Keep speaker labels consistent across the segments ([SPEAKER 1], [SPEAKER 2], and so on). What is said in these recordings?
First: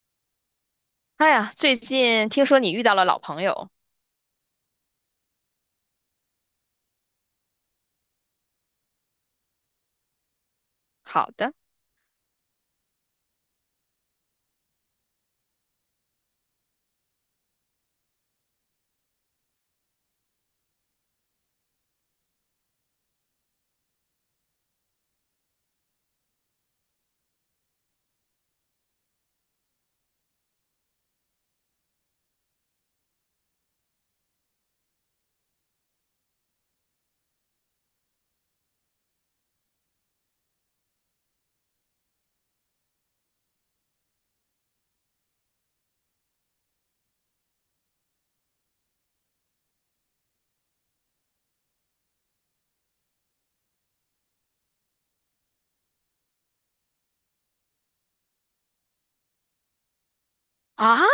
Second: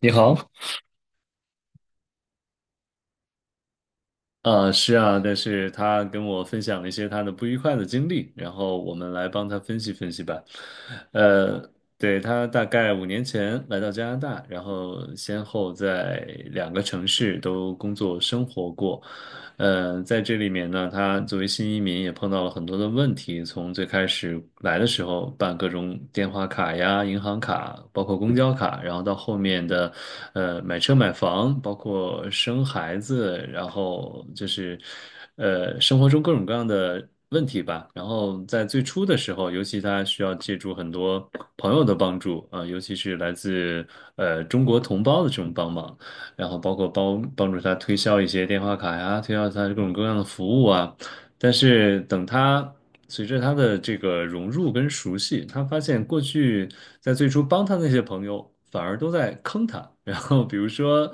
[SPEAKER 1] 你好，
[SPEAKER 2] 哎呀，最近听说你遇到了老朋友。
[SPEAKER 1] 是啊，但是他跟我分享了一些他的不愉快的经历，然后我们来帮他分析分析吧。
[SPEAKER 2] 好的。
[SPEAKER 1] 呃，对，他大概五年前来到加拿大，然后先后在两个城市都工作生活过。在这里面呢，他作为新移民也碰到了很多的问题。从最开始来的时候办各种电话卡呀、银行卡，包括公交卡，然后到后面的，买车买房，包括生孩子，然后就是，生活中各种各样的问题吧。然后在最初的时候，尤其他需要借助很多朋友的帮助啊，尤其是来自中国同胞的这种帮忙。然后包括帮助他推销一些电话卡呀，推销他各种各样的服务啊。但是等他随着他的这个融入跟熟悉，他发现过去在最初帮他那些朋友反而都在坑他。然后比如
[SPEAKER 2] 啊，
[SPEAKER 1] 说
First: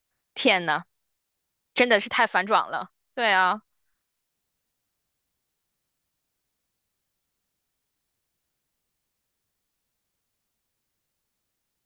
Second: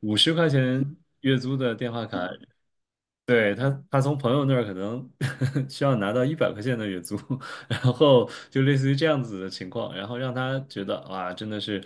[SPEAKER 1] 五十块
[SPEAKER 2] 天
[SPEAKER 1] 钱
[SPEAKER 2] 呐，
[SPEAKER 1] 月租的
[SPEAKER 2] 真
[SPEAKER 1] 电
[SPEAKER 2] 的
[SPEAKER 1] 话
[SPEAKER 2] 是
[SPEAKER 1] 卡，
[SPEAKER 2] 太反转了。对
[SPEAKER 1] 对，
[SPEAKER 2] 啊，
[SPEAKER 1] 他从朋友那儿可能 需要拿到一百块钱的月租，然后就类似于这样子的情况，然后让他觉得哇，真的是，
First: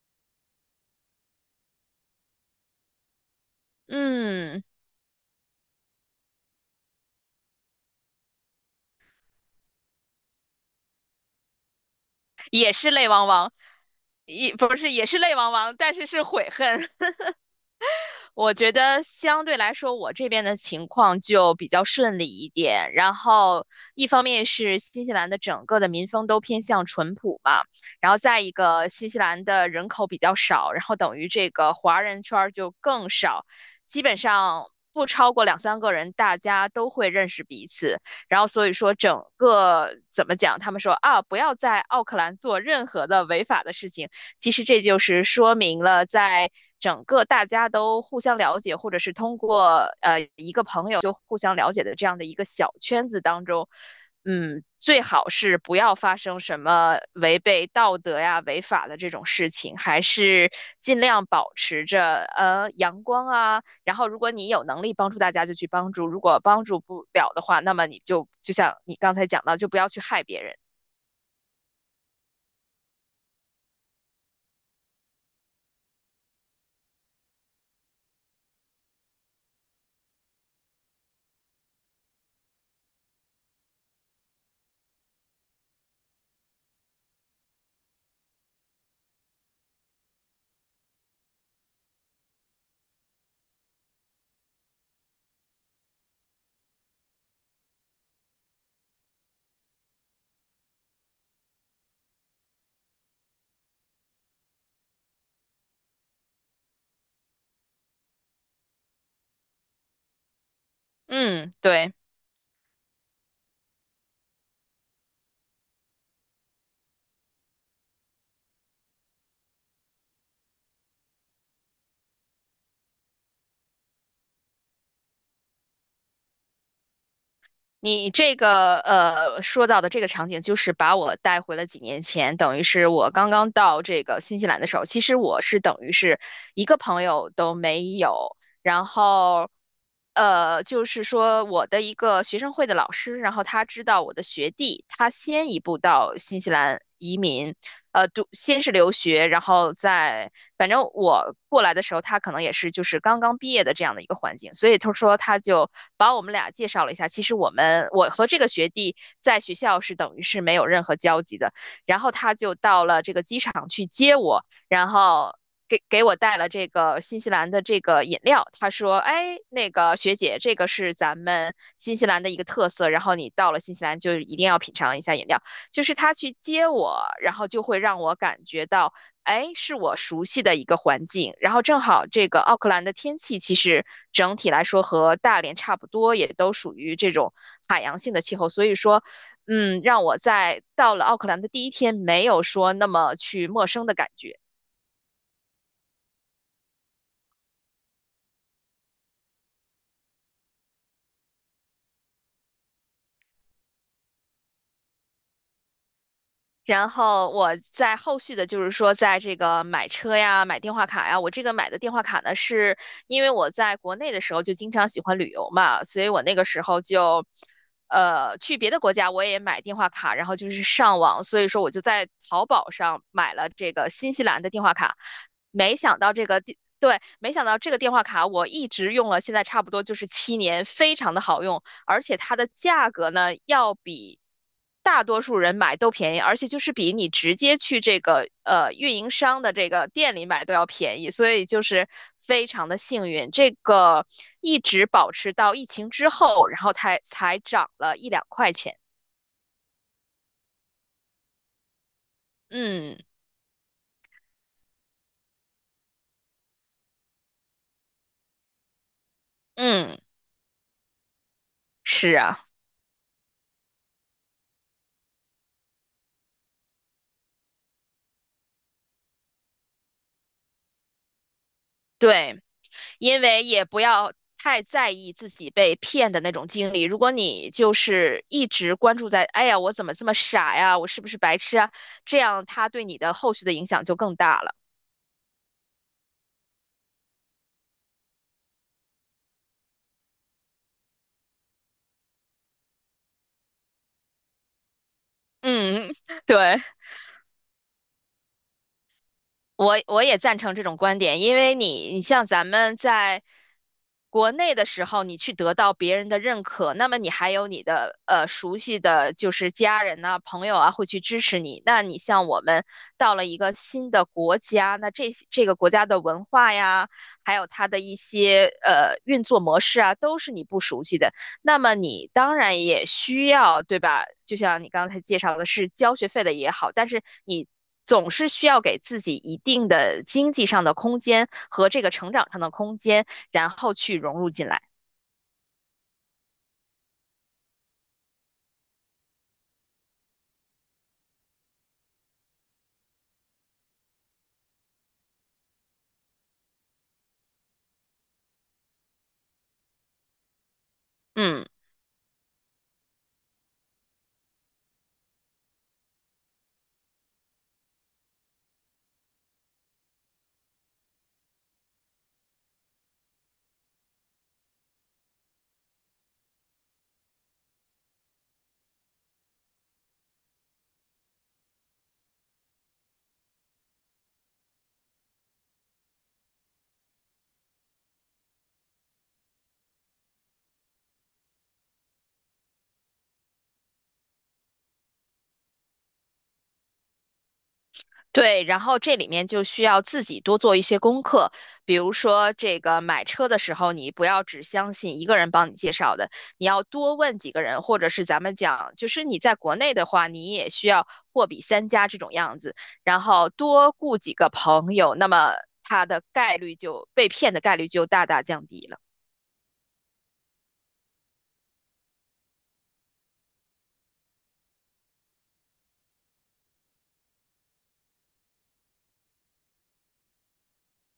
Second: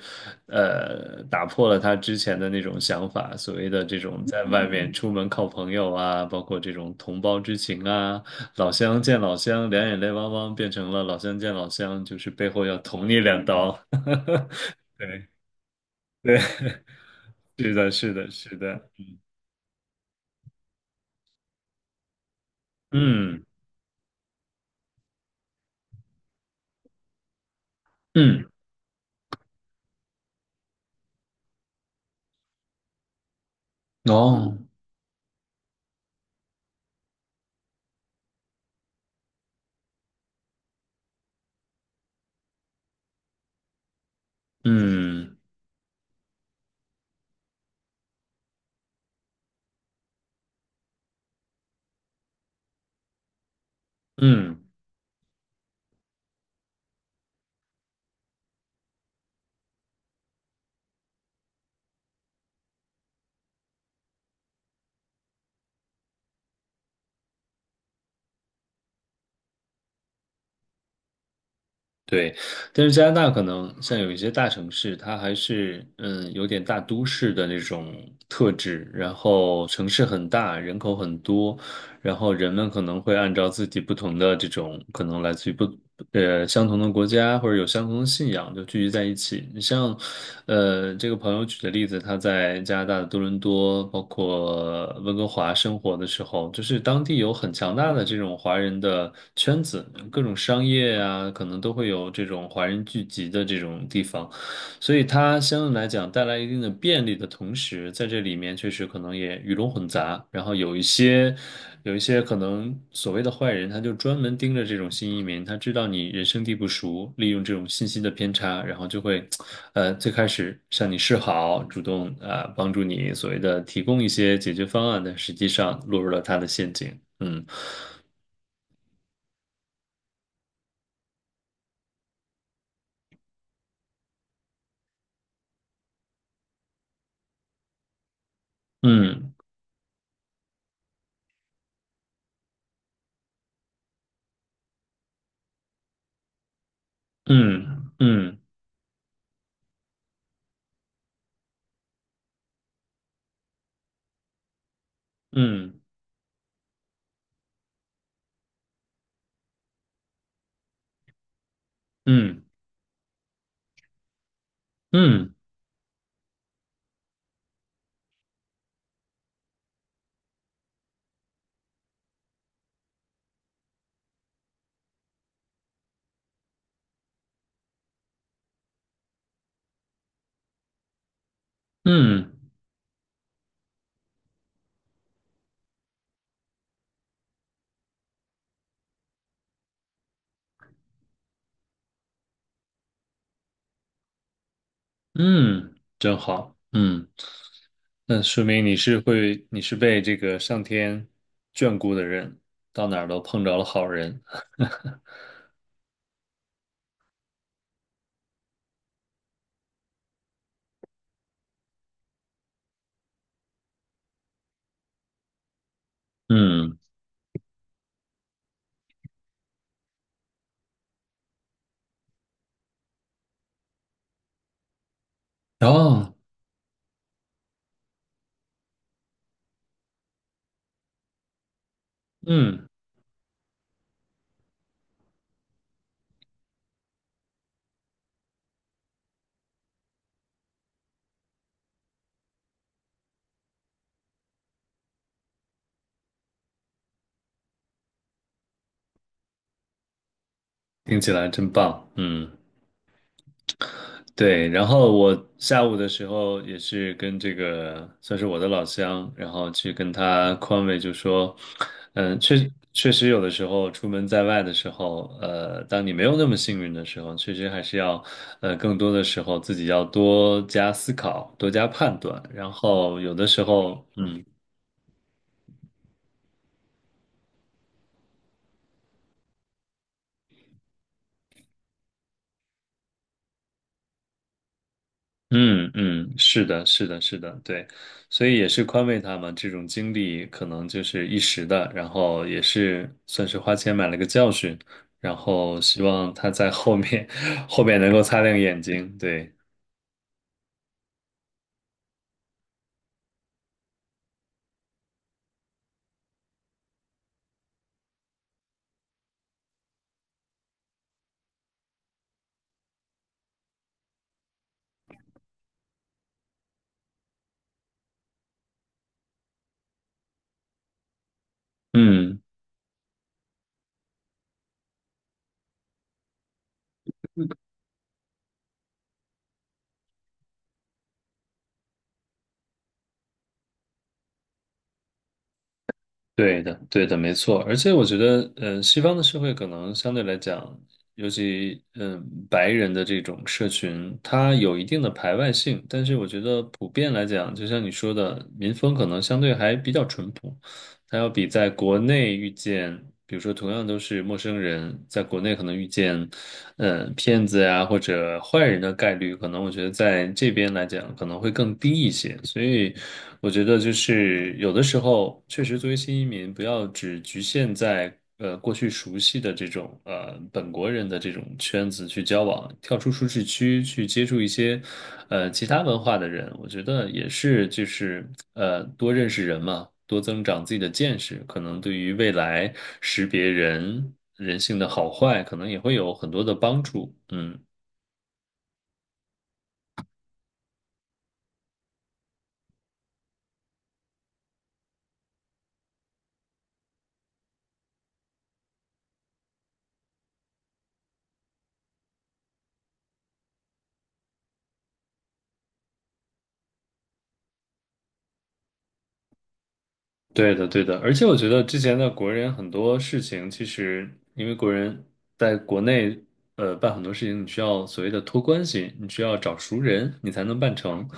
[SPEAKER 1] 打破了他之前的那种想法，所谓的这种在
[SPEAKER 2] 嗯，
[SPEAKER 1] 外面出门靠朋友啊，包括这种同胞之情啊，老乡见老乡，两眼泪汪汪，变成了老乡见老乡，就是背后
[SPEAKER 2] 也
[SPEAKER 1] 要
[SPEAKER 2] 是
[SPEAKER 1] 捅
[SPEAKER 2] 泪
[SPEAKER 1] 你
[SPEAKER 2] 汪
[SPEAKER 1] 两
[SPEAKER 2] 汪，
[SPEAKER 1] 刀。
[SPEAKER 2] 也不是也是
[SPEAKER 1] 对
[SPEAKER 2] 泪汪汪，但是是
[SPEAKER 1] 对，
[SPEAKER 2] 悔恨。
[SPEAKER 1] 是的，是的，
[SPEAKER 2] 我
[SPEAKER 1] 是
[SPEAKER 2] 觉
[SPEAKER 1] 的，
[SPEAKER 2] 得相对来说，我这边的情况就比较顺利一点。然
[SPEAKER 1] 嗯
[SPEAKER 2] 后，一方面是新西兰的整个的民风都偏向淳朴嘛，然后再
[SPEAKER 1] 嗯，
[SPEAKER 2] 一个新西兰的人口比较少，然后等于这个华人圈儿就更少，基本
[SPEAKER 1] 哦，
[SPEAKER 2] 上不超过两三个人，大家都会认识彼此。然后所以说整个怎么讲，他们说啊，不要在奥克兰做任何的违法的事情。其实这就是
[SPEAKER 1] 嗯
[SPEAKER 2] 说明了，在整个大家都互相了解，或者是通过一个朋友就互相了解的这样的一个小圈子当中，
[SPEAKER 1] 嗯。
[SPEAKER 2] 嗯，最好是不要发生什么违背道德呀、违法的这种事情，还是尽量保持着阳光啊。然后，如果你有能力帮助大家，就去帮助；如果帮助不了的话，那么你就像你刚才讲到，就不要去害别人。
[SPEAKER 1] 对，但是加拿大可能像有一些大城市，它还是嗯有点大都市的那种特质，然后城市很大，人口很多，然后人们可能会按照自己不同的这种，可能来自于不呃相同的国家或者有相同的信仰，就聚集在一起。你像，这个朋友举的例子，他在加拿大的多伦多，包括温哥华生活的时候，就是当地有很强大的这种华人的圈子，各种商业啊，可能都会有这种华人聚集的这种地方。所以它相对来讲带来一定的便利的同时，在这里面确实可能也鱼龙混杂，然后
[SPEAKER 2] 嗯，对。
[SPEAKER 1] 有一些可能所谓的坏人，他就专门盯着这种新移民，他知道你人生地不熟，利用这种信息的偏差，然后就会，最开始向你示好，主动啊，帮助你所谓的提供一些解决方案，但实际上落入了他的陷阱。嗯
[SPEAKER 2] 你这个说到的这个场景，就是把我带回了几年前，等于是我刚刚到这个新西兰的时候。其实我是等于是一个朋友都没有，然
[SPEAKER 1] 嗯
[SPEAKER 2] 后就是说我的一个学生会的老师，然后他知道我的学弟，他先一步到新西兰移民，
[SPEAKER 1] 嗯
[SPEAKER 2] 读
[SPEAKER 1] 嗯
[SPEAKER 2] 先是留学，然后再反正我过来的时候，他可能也是就是刚刚毕业的这样的一个环境，所以他说他就
[SPEAKER 1] 嗯
[SPEAKER 2] 把我们俩介绍了一下。其实我和这个学弟在学校是等于是没有任何交集的，然后他
[SPEAKER 1] 嗯
[SPEAKER 2] 就到了这个机场去接我，然
[SPEAKER 1] 嗯
[SPEAKER 2] 后。给我带了这个新西兰的这个饮料，他说：“哎，那个学姐，这个是咱们新西兰的一个特色，然后你到了新西兰就一定要品尝一下饮料。”就是他去接我，然后就会让我感觉到，哎，是我熟悉的一个环境。然后正好这
[SPEAKER 1] 嗯
[SPEAKER 2] 个奥克兰的天气其实整体来说和大连差不多，也都属于这种海洋性的气候，所以说，嗯，让我在到了奥克兰的第一天没有说那么去陌生的感觉。
[SPEAKER 1] 嗯，嗯真好。嗯。那说明你是会，你是被这个上天眷顾的人，到哪儿都碰着了好人。
[SPEAKER 2] 然后我在后续的，就是说，在这个买车呀、买电话卡呀，我这个买的电话卡呢，是因为我在国内的时候就经常喜欢旅游嘛，所以我那个时
[SPEAKER 1] 嗯，
[SPEAKER 2] 候就，去别的国家我也买电话卡，然后就是上网，所以说我就在淘宝上买了这个新西兰的电话卡，没想
[SPEAKER 1] 哦，
[SPEAKER 2] 到这个电，对，没想到这个电话卡我一直用了，现在差不多就是七年，非常的好用，而且它的
[SPEAKER 1] 嗯，
[SPEAKER 2] 价格呢，要比大多数人买都便宜，而且就是比你直接去这个运营商的这个店里买都要便宜，所以就是非常的幸运。这个一直保持到疫情之后，然后才涨了一两块钱。
[SPEAKER 1] 听起来真棒。嗯。
[SPEAKER 2] 嗯
[SPEAKER 1] 对，然后我下午的时候也是跟这个算是我的老乡，然后去跟
[SPEAKER 2] 嗯，
[SPEAKER 1] 他宽慰，就说，
[SPEAKER 2] 是
[SPEAKER 1] 嗯，
[SPEAKER 2] 啊，
[SPEAKER 1] 确实有的时候出门在外的时候，当你没有那么幸运的时候，确实还是要，更多的时候自己要多加思考，多加判断，
[SPEAKER 2] 对，
[SPEAKER 1] 然后有
[SPEAKER 2] 因
[SPEAKER 1] 的时
[SPEAKER 2] 为也不
[SPEAKER 1] 候，
[SPEAKER 2] 要
[SPEAKER 1] 嗯。
[SPEAKER 2] 太在意自己被骗的那种经历。如果你就是一直关注在，哎呀，我怎么这么傻呀，我是不是白痴啊？这样他对你的后续的影响就更大了。
[SPEAKER 1] 嗯嗯，是的，是的，是的，对，所以也是宽慰他嘛。这种经历可能就是一时的，然后也是算是花钱买了个教训，然后希
[SPEAKER 2] 嗯，
[SPEAKER 1] 望 他
[SPEAKER 2] 对，
[SPEAKER 1] 在后面 后面能够擦亮眼睛。对，
[SPEAKER 2] 我也赞成这种观点，因为你像咱们在国内的时候，你去得到别人的认可，那么你还有你的熟悉的就是家人呐、朋友啊会去支持你。那你像我们到了一个新的国家，那这些这个国家的文化呀，还有它的一些运作模式啊，都是你不熟悉的。那么你
[SPEAKER 1] 嗯。
[SPEAKER 2] 当然也需要，对吧？就像你刚才介绍的是交学费的也好，但是你总是需要给自己一定的经济上的空间和这个成长上的空间，然后去融入进来。
[SPEAKER 1] 对的，对的，没错。而且我觉得，嗯、西方的社会可能相对来讲，尤其嗯、白人的这种社群，它有一定的排外性。但是我觉得普遍来讲，就像你说的，民风可能相对还比较淳朴。它要比
[SPEAKER 2] 嗯。
[SPEAKER 1] 在国内遇见，比如说同样都是陌生人，在国内可能遇见。嗯，骗子呀或者坏人的概率，可能我觉得在这边来讲可能会更低一些。所以我觉得就是有的时候，确实作为新移民，不要只局限在过去熟悉的这种本国人的这种圈子去交往，跳出舒适区去接触一些其他文化的人，我觉得也是就是多认识人嘛。多增长自己的见识，可能对于未来识别人性的好坏，可能也会有很多的帮助。嗯。
[SPEAKER 2] 对，然后这里面就需要自己多做一些功课，比如说这个买车的时候，你不要只相信一个人帮你介绍的，你要多问几个人，或者是咱们讲，就是你在国内的话，你也需要货比三家这种样子，然后多雇几个朋友，那么他的概率就被骗的概率就大大降低了。
[SPEAKER 1] 对的，对的，而且我觉得之前的国人很多事情，其实因为国人在国内，办很多事情，你需要所谓的托关系，你需要找熟人，你才能办成。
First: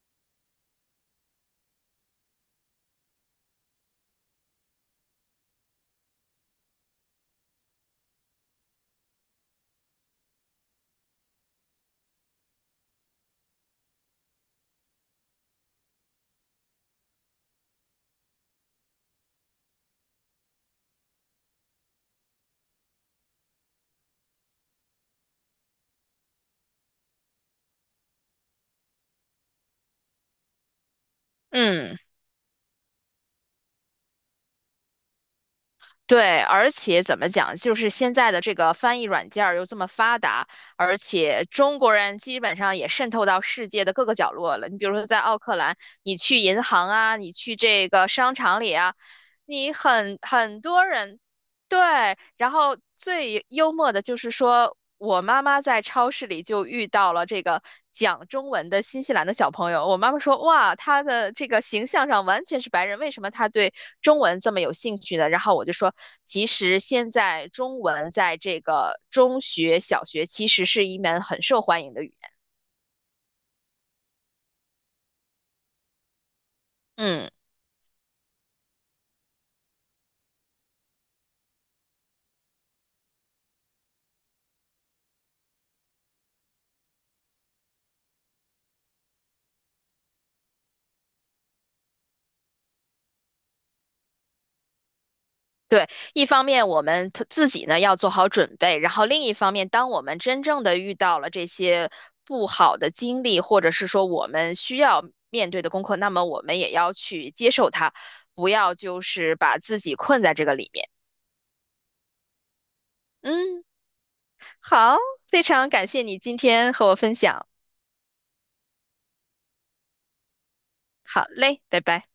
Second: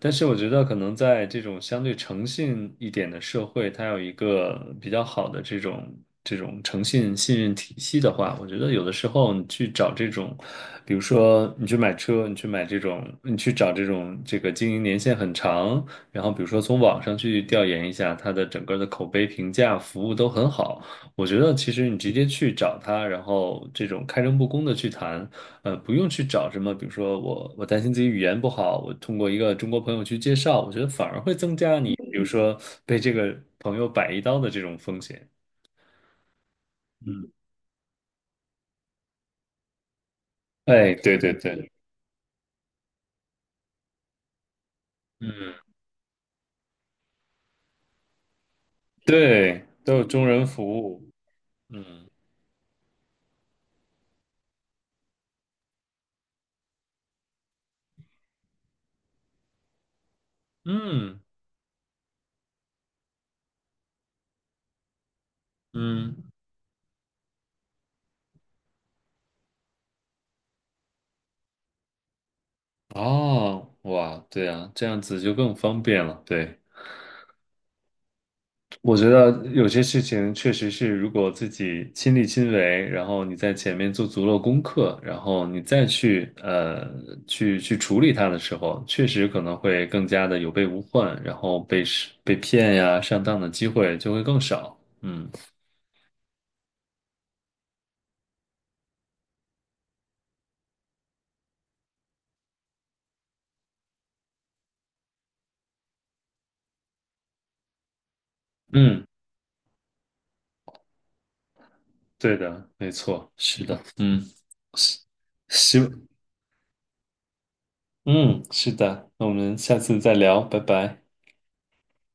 [SPEAKER 1] 但是我觉得可能在这种相对诚信一点的社会，它有一个比较好的这种诚信信任体系的话，我觉得有的时候你去找这种，比如说你去买车，你去买这种，你去找这种这个经营年限很长。然后比如说从网上去调研一下他的整个的口碑评价、服务都很好，我觉得其实你直接去找他，然后这种开诚布公的去谈，不用去找什么，比如说我担心自己语言不好，我通过一个中国朋友去介绍，我觉得反而会增加你，
[SPEAKER 2] 嗯。
[SPEAKER 1] 比如说被这个朋友摆一刀的这种风险。
[SPEAKER 2] 对，而且怎么
[SPEAKER 1] 嗯，
[SPEAKER 2] 讲，就是现在的这个翻译软件儿又这么发达，
[SPEAKER 1] 哎，
[SPEAKER 2] 而
[SPEAKER 1] 对对
[SPEAKER 2] 且
[SPEAKER 1] 对，
[SPEAKER 2] 中国人基本上也渗透到世界的各个角落了。你比如说在奥
[SPEAKER 1] 嗯，
[SPEAKER 2] 克兰，你去银行啊，你去这个商场里啊，
[SPEAKER 1] 对，都有中人
[SPEAKER 2] 很
[SPEAKER 1] 服
[SPEAKER 2] 多
[SPEAKER 1] 务，
[SPEAKER 2] 人
[SPEAKER 1] 嗯
[SPEAKER 2] 对，然后最幽默的就是说，我妈妈在超市里就遇到了这个讲中文的新西兰的小朋友。我妈妈说：“哇，他
[SPEAKER 1] 嗯
[SPEAKER 2] 的这个形象上完全是白人，为什么他对中文这么有兴趣呢？”然后我就说：
[SPEAKER 1] 嗯。
[SPEAKER 2] “其实现在中文在这个中学、小学其实是一门很受欢迎的语言。”
[SPEAKER 1] 哦，哇，对啊，这样子就更方便了。对，
[SPEAKER 2] 嗯。
[SPEAKER 1] 我觉得有些事情确实是，如果自己亲力亲为，然后你在前面做足了功课，然后你再去处理它的时候，确实可能会更加的有备无患，然后被骗呀、上当的机会就会更少。嗯
[SPEAKER 2] 对，一方面我们 自己呢要做好准备，然后另一方面，当我们真正的遇到了这些不好的经历，或者是说我们需要面对的功课，那么我们也要去接受它，不要就
[SPEAKER 1] 嗯，
[SPEAKER 2] 是把自己困在这个里面。
[SPEAKER 1] 对的，没错，是
[SPEAKER 2] 嗯，
[SPEAKER 1] 的，嗯，
[SPEAKER 2] 好，
[SPEAKER 1] 是，
[SPEAKER 2] 非常
[SPEAKER 1] 希
[SPEAKER 2] 感谢你今天和我分享。
[SPEAKER 1] 嗯，是的，那我们下次再聊，拜拜。
[SPEAKER 2] 好嘞，拜拜。